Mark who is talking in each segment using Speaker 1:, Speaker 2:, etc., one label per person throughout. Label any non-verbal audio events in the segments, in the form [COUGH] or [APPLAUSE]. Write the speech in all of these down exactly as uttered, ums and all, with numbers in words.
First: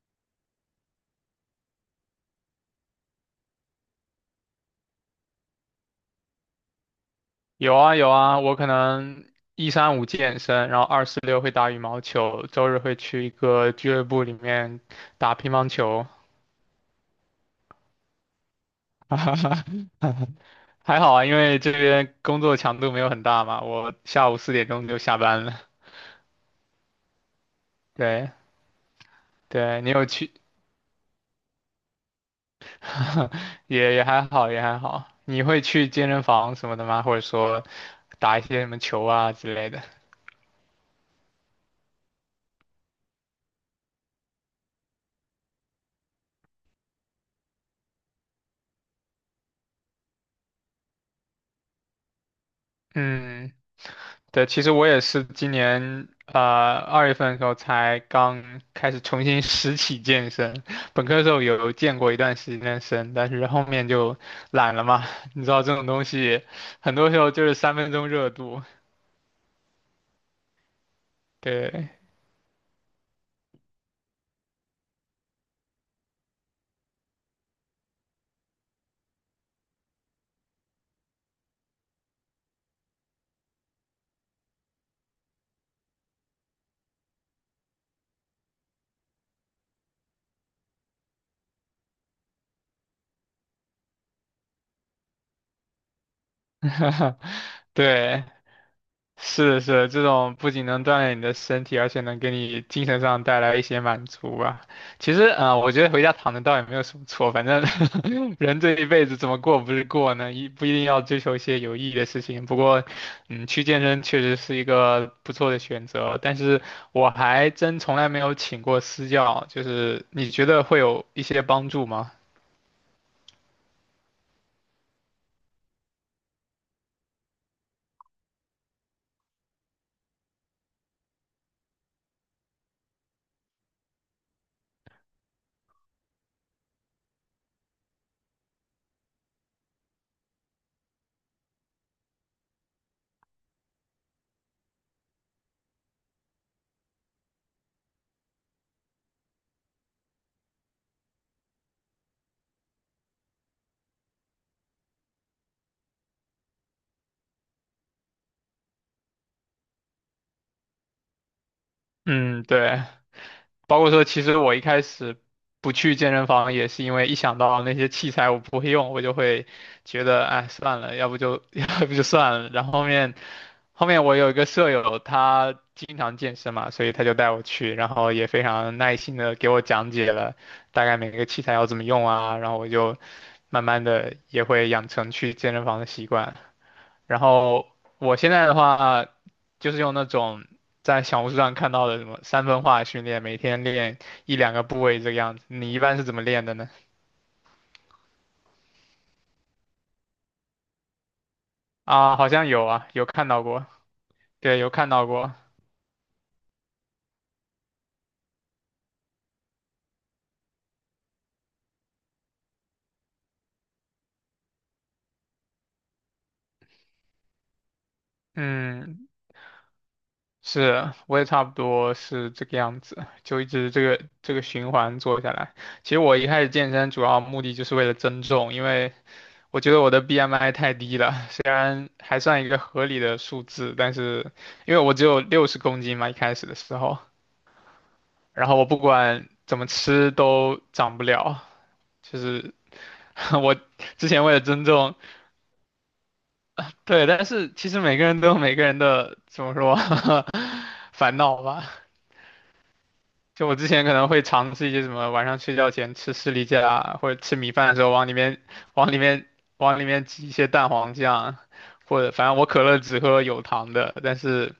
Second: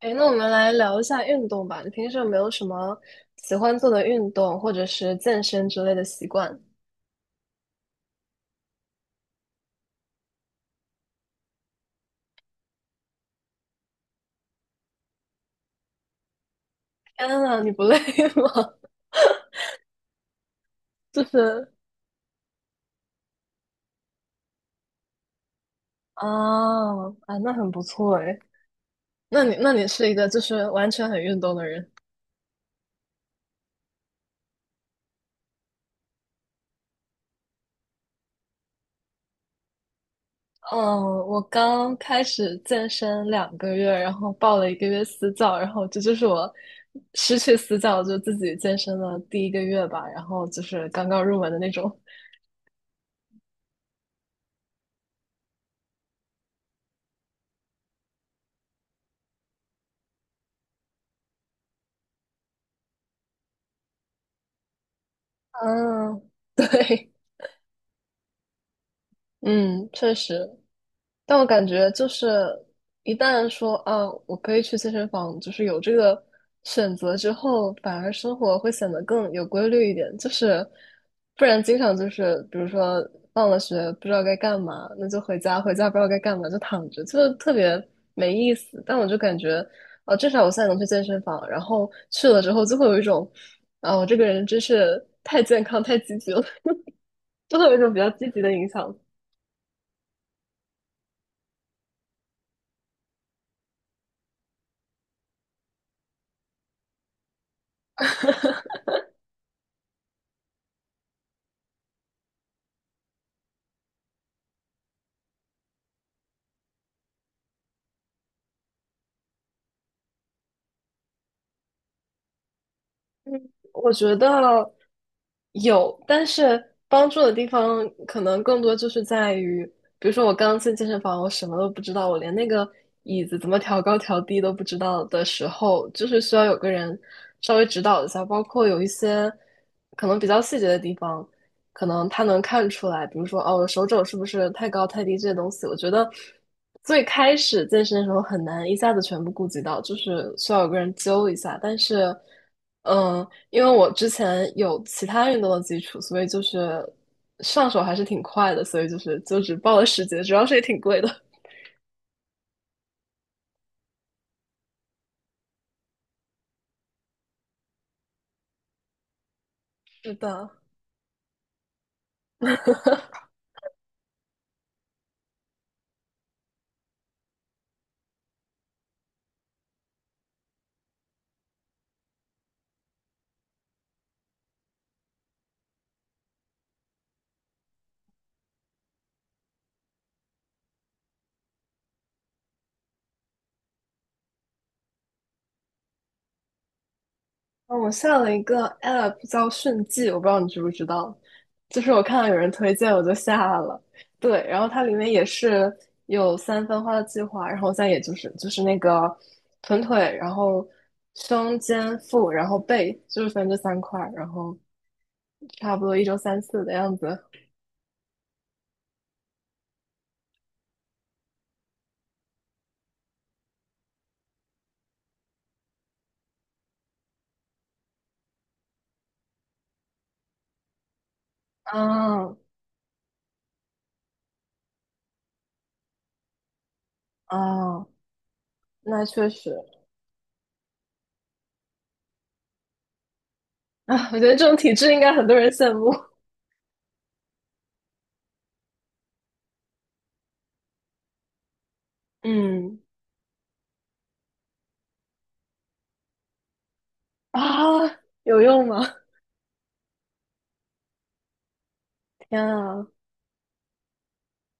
Speaker 1: 哎，那我们来聊一下运动吧。你平时有没有什么喜欢做的运动，或者是健身之类的习惯？
Speaker 2: 有啊有啊，我可能一三五健身，然后二四六会打羽毛球，周日会去一个俱乐部里面打乒乓球。
Speaker 1: 天呐，你不累 [LAUGHS] 吗？
Speaker 2: [LAUGHS] 还好
Speaker 1: 就
Speaker 2: 啊，因为这
Speaker 1: 是
Speaker 2: 边工作强度没有很大嘛，我下午四点钟就下班了。
Speaker 1: 啊啊，那很不错
Speaker 2: 对
Speaker 1: 哎。那你那
Speaker 2: 对，
Speaker 1: 你
Speaker 2: 你有
Speaker 1: 是一个
Speaker 2: 去，
Speaker 1: 就是完全很运动的人。
Speaker 2: [LAUGHS] 也也还好也还好。你会去健身房什么的吗？或者说打一些什么球啊之类的？
Speaker 1: 嗯，我刚开始健身两个月，然后报了一个月私教，然后这就是我失去私教就自己健身的第一个月吧，然后就是刚刚入门的那种。
Speaker 2: 嗯。对，其实我也是今年啊二月份的时候才刚开始重新 [LAUGHS] 拾起健身，本科的时候有健过一段时间的身，但是后面就懒了嘛。[LAUGHS] 你知道这种东
Speaker 1: 嗯，
Speaker 2: 西，
Speaker 1: [LAUGHS]
Speaker 2: 很多
Speaker 1: 对。
Speaker 2: 时候就是三分钟热度。
Speaker 1: 嗯，确实。但我感
Speaker 2: 对，
Speaker 1: 觉就是，一旦说啊，我可以去健身房，就是有这个选择之后，反而生活会显得更有规律一点。就是不然，经常就是，比如说放了学不知道该干嘛，那就回家，回家不知道该干嘛就躺着，就是特别没意思。但我就感觉，啊，至少我现在能去健身房，然后去了之后就会有一种，啊，我这个人真是太健康、太积极了。
Speaker 2: [LAUGHS]
Speaker 1: [LAUGHS] 就会有一种比较
Speaker 2: 对，
Speaker 1: 积极的影响。
Speaker 2: 是是，这种不仅能锻炼你的身体，而且能给你精神上带来一些满足吧。其实，啊，呃我觉得回家躺着倒也没有什么错，反正 [LAUGHS] 人这一辈子怎么过不是过呢？一不一定要追求一些有意义的事情。不过，嗯，去健身确实是一个不错的选择。但是，我还真从来没有请过私教，就是你觉得会有一些帮助吗？
Speaker 1: 我觉得有，但是帮助的地方可能更多就是在于，比如说我刚进健身房，我什么都不知道，我连那个椅子怎么调高调低都不知道的时候，就是需要有个人稍微指导一下，包括有一些可能比较细节的地方，可能他能看出来，比如说哦，我手肘是不是太高太低这些东西，我觉得最开始健身的时候很难一下子全部顾及到，就是需要有个人揪一下，但是。嗯，因为我之前有其他运动的基础，所以就是上手还是挺快的，所以就是就只报了十节，主要是也挺贵的。
Speaker 2: 嗯，对。包括说，其实我一开始不去健身房，也是因为一想到那些器材我不会用，我就会
Speaker 1: [LAUGHS]
Speaker 2: 觉
Speaker 1: 是
Speaker 2: 得，哎，
Speaker 1: 的。
Speaker 2: 算了，要不就 [LAUGHS] 要不就算了。然后后面，后面我有一个舍友，他经常健身嘛，所以他就带我去，然后也非常耐心的给我讲解了大概每个器材要怎么用啊，然后我就慢慢的也会养成去健身房的习惯。然后我现在的话，就是用那种在小红书上看到的什么三分化训练，每天练一两个部位这个样子。你一般是怎么练的呢？
Speaker 1: 嗯，我下了一个 app 叫迅记，我不知道你知不知道，就是我
Speaker 2: 啊，
Speaker 1: 看到
Speaker 2: 好
Speaker 1: 有
Speaker 2: 像
Speaker 1: 人
Speaker 2: 有
Speaker 1: 推
Speaker 2: 啊，
Speaker 1: 荐，我
Speaker 2: 有
Speaker 1: 就
Speaker 2: 看到
Speaker 1: 下
Speaker 2: 过，
Speaker 1: 了。对，
Speaker 2: 对，
Speaker 1: 然后
Speaker 2: 有
Speaker 1: 它
Speaker 2: 看
Speaker 1: 里
Speaker 2: 到
Speaker 1: 面也
Speaker 2: 过。
Speaker 1: 是有三分化的计划，然后再也就是就是那个臀腿，然后胸肩腹，然后背，就是分这三块儿然后差不多一周三次的样子。
Speaker 2: 嗯，是，我也差不多是这个样子，就一直这个这个循环做下来。其实我一开始健身主要目的就是为了增重，因为我觉得我的 B M I 太低了，虽然还
Speaker 1: 嗯。
Speaker 2: 算一个合理的数字，但是因为我只有六十公斤嘛，一开始的时候，
Speaker 1: 哦，
Speaker 2: 然后我不
Speaker 1: 那
Speaker 2: 管
Speaker 1: 确实
Speaker 2: 怎么吃都长不了，就是 [LAUGHS] 我之
Speaker 1: 啊，我
Speaker 2: 前
Speaker 1: 觉
Speaker 2: 为
Speaker 1: 得
Speaker 2: 了
Speaker 1: 这种
Speaker 2: 增
Speaker 1: 体质
Speaker 2: 重，
Speaker 1: 应该很多人羡慕。
Speaker 2: 对，但是其实每个人都有每个人的怎么说 [LAUGHS] 烦恼吧，
Speaker 1: 嗯，
Speaker 2: 就我之前可能会尝试一些什么晚上睡觉前吃士力架啊，或者吃
Speaker 1: 啊，
Speaker 2: 米饭的时候往里
Speaker 1: 有
Speaker 2: 面
Speaker 1: 用吗？
Speaker 2: 往里面往里面挤一些蛋黄酱，或者反正
Speaker 1: 天
Speaker 2: 我可乐
Speaker 1: 啊。
Speaker 2: 只喝有糖的，但是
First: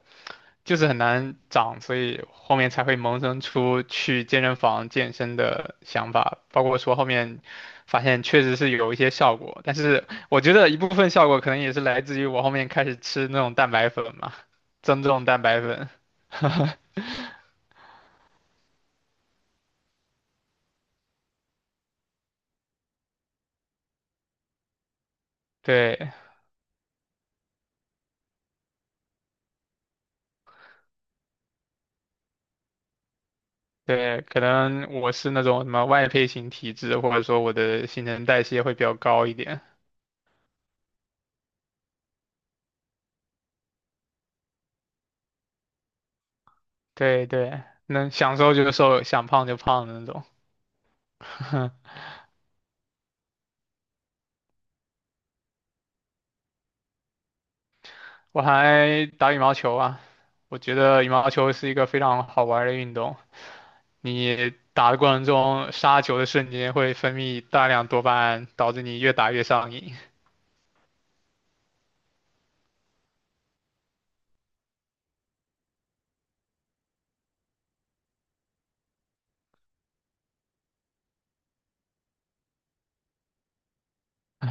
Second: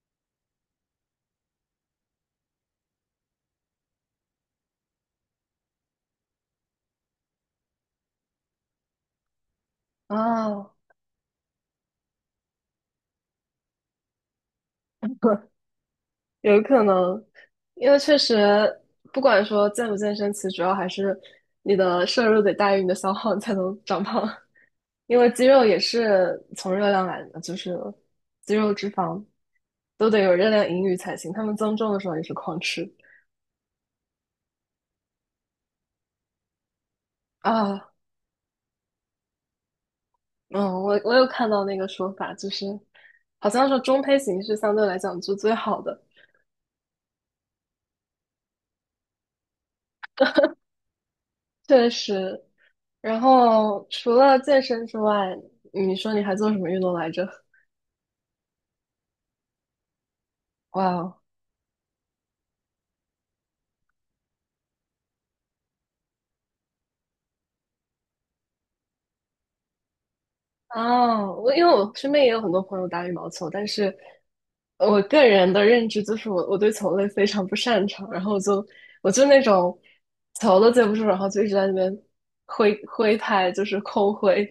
Speaker 2: 就是很难长，所以后面才会萌生出去健身房健身的想法，包括说后面发现确实是有一些效果，但是我觉得
Speaker 1: 啊，
Speaker 2: 一部分效果可能也是来自于我后面开始吃那种蛋白粉嘛，增重蛋
Speaker 1: [LAUGHS]
Speaker 2: 白粉，
Speaker 1: 有可
Speaker 2: [LAUGHS]
Speaker 1: 能，因为确实不管说健不健身，其实主要还是你的摄入得大于你的消耗，你才能长胖。因为肌肉也
Speaker 2: 对。
Speaker 1: 是从热量来的，就是肌肉、脂肪都得有热量盈余才行。他们增重的时候也是狂吃
Speaker 2: 对，可能我是那种什么外配型体质，或者说我的
Speaker 1: 啊。
Speaker 2: 新陈代谢会比较高一点。
Speaker 1: 嗯，我我有看到那个说法，就是好像是中胚型是相对来讲是最好的。
Speaker 2: 对对，能想瘦就瘦，想胖就胖的那种。
Speaker 1: 确
Speaker 2: [LAUGHS]
Speaker 1: 实。然后除了健身之外，你说你还做什么运动来着？
Speaker 2: 我还打羽毛球啊，我觉
Speaker 1: 哇
Speaker 2: 得羽
Speaker 1: 哦。
Speaker 2: 毛球是一个非常好玩儿的运动。你打的过程中，杀球的瞬间会分泌大量多巴胺，导致你越打越上瘾。
Speaker 1: [LAUGHS] 哦，我因为我身边也有很多朋友打羽毛球，但是我个人的认知就是我我对球类非常不擅长，然后我就我就那种球都接不住，然后就一直在那边挥挥拍，就是空挥，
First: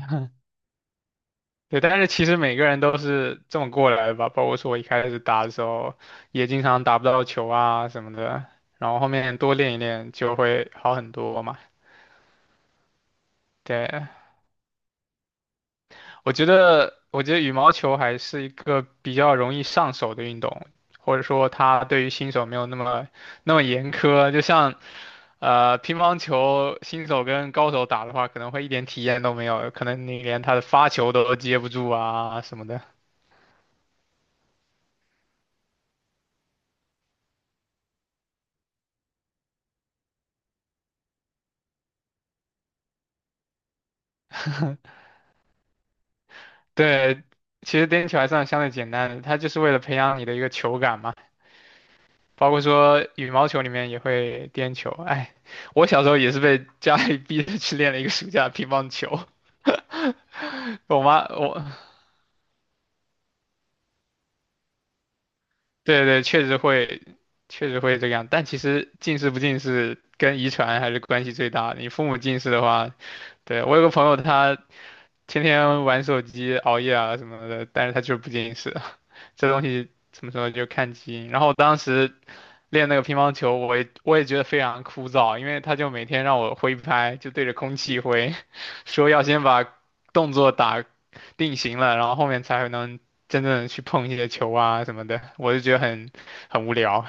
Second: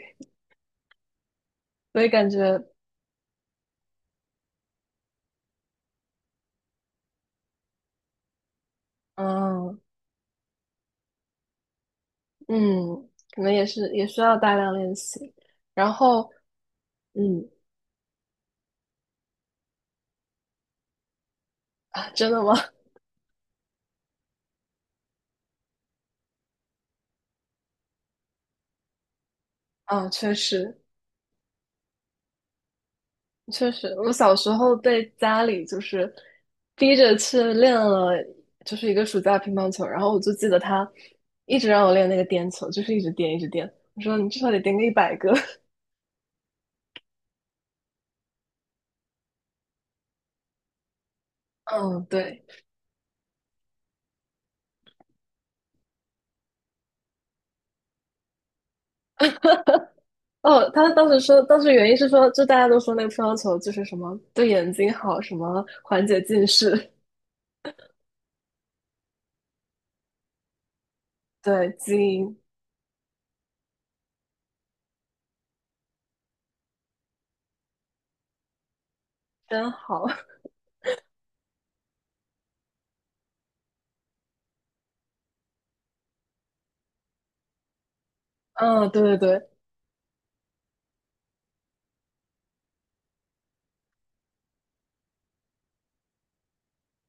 Speaker 2: 对，但
Speaker 1: 所
Speaker 2: 是
Speaker 1: 以
Speaker 2: 其
Speaker 1: 感
Speaker 2: 实每
Speaker 1: 觉
Speaker 2: 个人都是这么过来的吧，包括说我一开始打的时候，也经常打不到球啊什么的，然后后面多练一
Speaker 1: 嗯。
Speaker 2: 练就会好很多嘛。
Speaker 1: 嗯，可能也是也
Speaker 2: 对，
Speaker 1: 需要大量练习。然后，
Speaker 2: 我觉得，我觉得
Speaker 1: 嗯，
Speaker 2: 羽毛球还是一个比较容易上手的运动，或者说它对
Speaker 1: 啊，
Speaker 2: 于
Speaker 1: 真
Speaker 2: 新
Speaker 1: 的
Speaker 2: 手
Speaker 1: 吗？
Speaker 2: 没有那么那么严苛，就像呃乒乓球新手跟高手打的话，可能会一点体验都没有，
Speaker 1: [LAUGHS]
Speaker 2: 可
Speaker 1: 啊，
Speaker 2: 能你
Speaker 1: 确
Speaker 2: 连他的
Speaker 1: 实
Speaker 2: 发球都接不住啊什么的。
Speaker 1: 确实，我小时候被家里就是逼着去练了，就是一个暑假乒乓球。然后我就记得他一直让我练那个颠球，就是一直颠一直颠。我说你至少得颠个一百个。
Speaker 2: 对，其实颠球还算相对简单的，它就是为了培养你的一个球感嘛。
Speaker 1: [LAUGHS] 嗯，对。
Speaker 2: 包括说羽毛球里面也会颠球，哎，我小时候也是被家里逼着去练了一个暑假乒乓球。
Speaker 1: 哦，他
Speaker 2: [LAUGHS] 我
Speaker 1: 当时
Speaker 2: 妈，
Speaker 1: 说，当
Speaker 2: 我，
Speaker 1: 时原因是说，就大家都说那个乒乓球就是什么对眼睛好，什么
Speaker 2: 对
Speaker 1: 缓解
Speaker 2: 对，
Speaker 1: 近
Speaker 2: 确实
Speaker 1: 视。
Speaker 2: 会，确实会这个样。但其实近视不近视跟遗传还是关系
Speaker 1: [LAUGHS]
Speaker 2: 最
Speaker 1: 对，
Speaker 2: 大的。你
Speaker 1: 基
Speaker 2: 父母
Speaker 1: 因
Speaker 2: 近视的话，对，我有个朋友他天天玩手机、熬夜啊什么的，但是他就是不近视，[LAUGHS] 这东
Speaker 1: 真
Speaker 2: 西
Speaker 1: 好。
Speaker 2: 怎么说就看基因。然后我当时。练那个乒乓球，我也我也觉得非常枯燥，因为他就每天让我挥拍，就对着空气挥，
Speaker 1: [LAUGHS]
Speaker 2: [LAUGHS]
Speaker 1: 嗯，对
Speaker 2: 说
Speaker 1: 对
Speaker 2: 要先
Speaker 1: 对，
Speaker 2: 把动作打定型了，然后后面才能真正地去碰一些球啊什么的，我就觉得很很无聊。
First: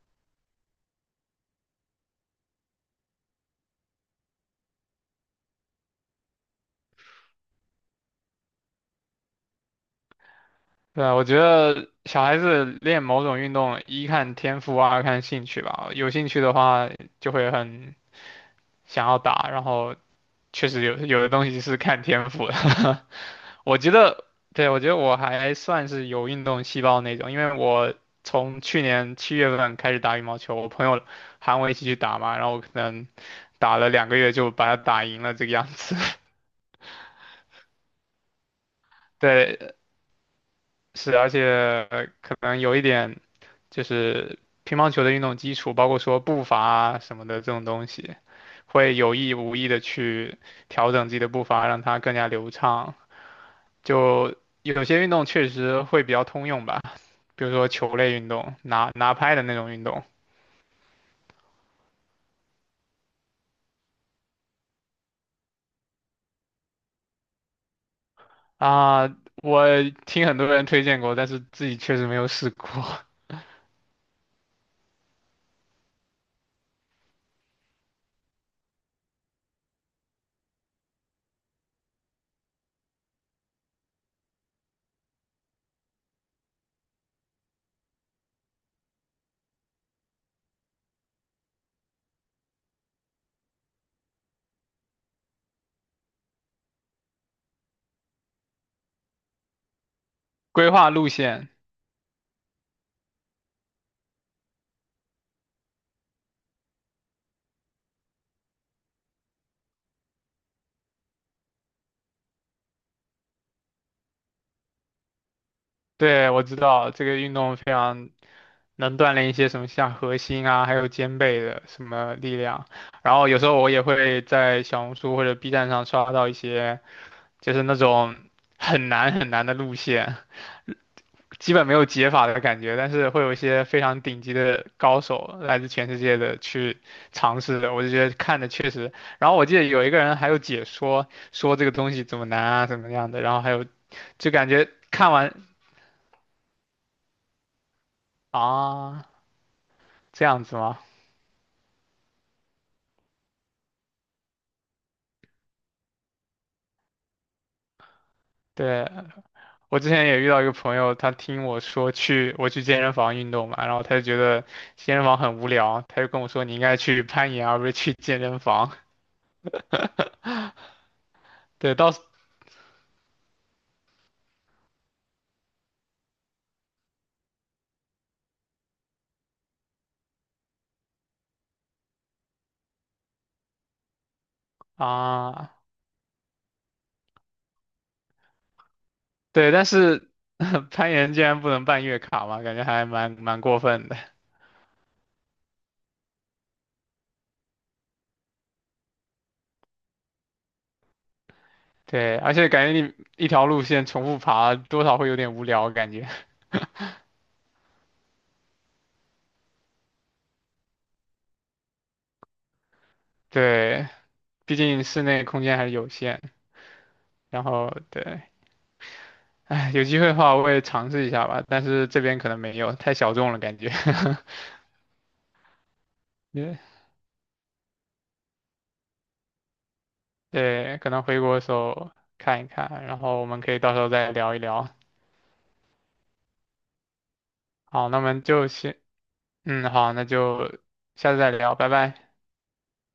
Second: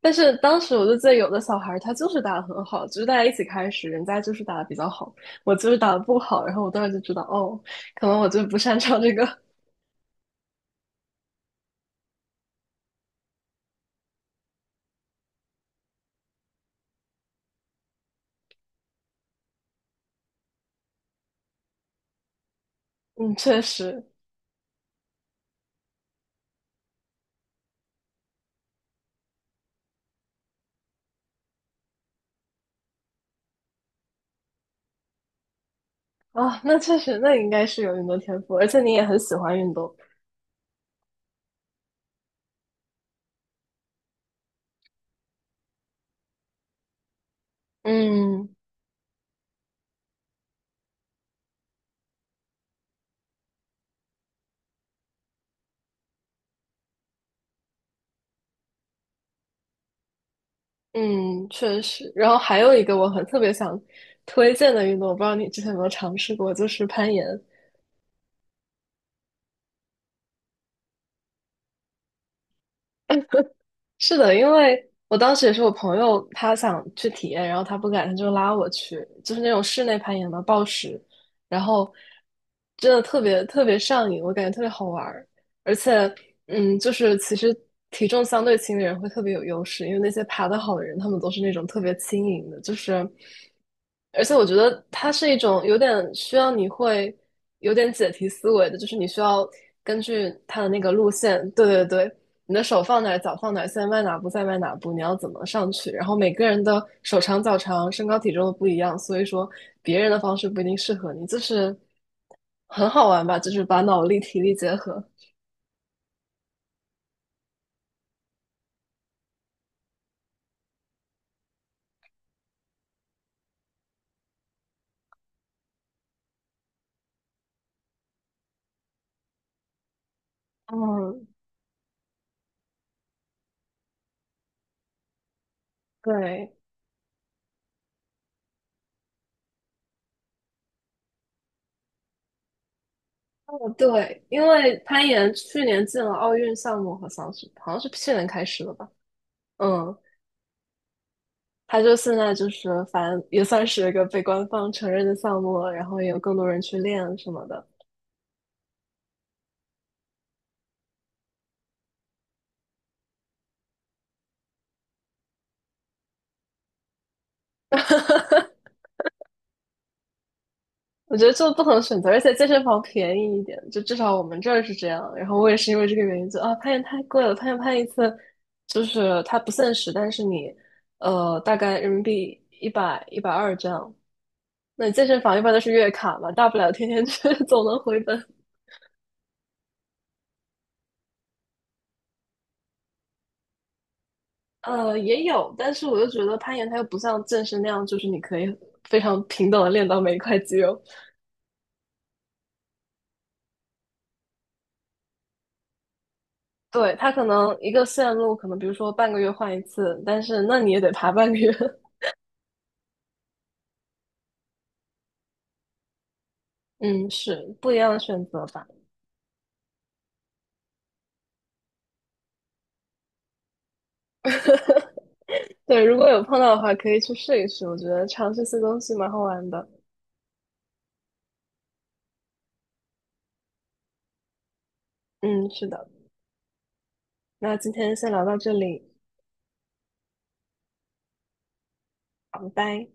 Speaker 1: 但是当时我就记得有的小孩儿他就是打得很好，就是大家一起开始，人家就是打得比较好，我就是打得不好，然后我当时就知道，哦，可能我就不擅长这个。[LAUGHS]
Speaker 2: 对啊，我觉得小孩子练某种运动，一看天赋，二看兴趣吧。有兴趣的话，就会很想要打，然后确实有有的东西是看天赋的。[LAUGHS]
Speaker 1: 嗯，确
Speaker 2: 我觉
Speaker 1: 实
Speaker 2: 得，对，我觉得我还算是有运动细胞那种，因为我从去年七月份开始打羽毛球，我朋友喊我一起去打嘛，然后我可能打了两个月就把它打赢了这个样子。
Speaker 1: 啊，那确实，那应该是有运动天赋，而且你也很
Speaker 2: [LAUGHS]
Speaker 1: 喜欢运
Speaker 2: 对，
Speaker 1: 动。
Speaker 2: 是，而且呃可能有一点就是乒乓球的运动基础，包括说步伐啊什么的这种东西，
Speaker 1: 嗯。
Speaker 2: 会有意无意的去调整自己的步伐，让它更加流畅。就有些运动确实会比较通用吧。比如说球类运动，拿拿拍的那种运动
Speaker 1: 嗯，确实。然后还有一个我很特别想推荐的运动，我不知道你之前有没有尝试过，就是攀岩。
Speaker 2: 啊，我听很多人推荐过，但是自己确实没有试过。[LAUGHS]
Speaker 1: 是的，因为我当时也是我朋友，他想去体验，然后他不敢，他就拉我去，就是那种室内攀岩嘛，暴食，然后真的特别特别上瘾，我感觉特别好玩儿。而且，嗯，就是其实体重相对轻的人会特别有优势，因为那些爬得好的人，他们都是那种特别轻盈的，就是，而且我觉得它是一种有点需要你会有点解题思维的，就是你需要根据它的
Speaker 2: 规
Speaker 1: 那
Speaker 2: 划
Speaker 1: 个
Speaker 2: 路
Speaker 1: 路线，
Speaker 2: 线，
Speaker 1: 对对对，你的手放哪儿，脚放哪儿，现在迈哪步，再迈哪步，你要怎么上去？然后每个人的手长脚长、身高体重都不一样，所以说别人的方式不一定适合你，就是很好玩吧，就是把脑力体力结合。
Speaker 2: 对，我知道这个运动非常能锻炼一些什么像核心啊，还有肩背的什么力量。然后有时候我也会在小红书或者 B 站上刷到一些，就是那种很难很难的路线，
Speaker 1: 嗯，
Speaker 2: 基本没有解法的感觉，但是会有一些非常顶级的高手来自全世界的
Speaker 1: 对，
Speaker 2: 去尝试的，我就觉得看的确实。然后我记得有一个人还有解说，说这个东西怎么难啊，怎么样的，然后还有
Speaker 1: 哦，对，
Speaker 2: 就
Speaker 1: 因
Speaker 2: 感觉
Speaker 1: 为攀
Speaker 2: 看
Speaker 1: 岩
Speaker 2: 完
Speaker 1: 去年进了奥运项目和像是好像是去年开始的吧？
Speaker 2: 啊
Speaker 1: 嗯，
Speaker 2: 这样子吗？
Speaker 1: 他就现在就是反正也算是一个被官方承认的项目了，然后也有更多人去练什么的。
Speaker 2: 对，我之前也遇到一个朋友，他听我说去我去健身房运动嘛，然后他就觉得健身房很无聊，他就跟我说你应该去攀岩而不是去健身房。
Speaker 1: 我觉得做不同
Speaker 2: 对，
Speaker 1: 的
Speaker 2: 到
Speaker 1: 选择，而且健身房便宜一点，就至少我们这儿是这样。然后我也是因为这个原因，就啊，攀岩太贵了，攀岩攀一次就是它不限时，但是你呃大概人民币一百一百二这样。那健身房一般
Speaker 2: 啊。
Speaker 1: 都是月卡嘛，大不了天天去，[LAUGHS] 总能回本。
Speaker 2: 对，但是 [LAUGHS] 攀岩竟然不能办月卡嘛，感觉还蛮蛮过分的。
Speaker 1: 呃，也有，但是我又觉得攀岩它又不像健身那样，就是你可以非常平等的练到每一块肌肉。
Speaker 2: 对，而且感觉你一条路线重复爬，多少会有点无聊感觉。
Speaker 1: 对，它可能一个线路，可能比如说半个月换一次，但是那你也得爬半个月。[LAUGHS]
Speaker 2: [LAUGHS] 对，毕竟室内空间还是有限。
Speaker 1: 嗯，
Speaker 2: 然
Speaker 1: 是不
Speaker 2: 后
Speaker 1: 一样的
Speaker 2: 对，
Speaker 1: 选择吧。
Speaker 2: 哎，有机会的话我也尝试一下吧，但是这边可能没有，太小众了感觉。
Speaker 1: [LAUGHS] 对，如果有
Speaker 2: [LAUGHS]
Speaker 1: 碰到
Speaker 2: 对
Speaker 1: 的话，可以去试一试。我觉得尝试新东西蛮好玩的。
Speaker 2: 对可能回国的时候看一看，然后我们可以到时候再聊一聊。
Speaker 1: 嗯，是的。那今
Speaker 2: 好，
Speaker 1: 天
Speaker 2: 那我
Speaker 1: 先
Speaker 2: 们
Speaker 1: 聊到
Speaker 2: 就
Speaker 1: 这
Speaker 2: 先，
Speaker 1: 里，
Speaker 2: 嗯，好，那就下次再聊，拜拜。
Speaker 1: 好，拜拜。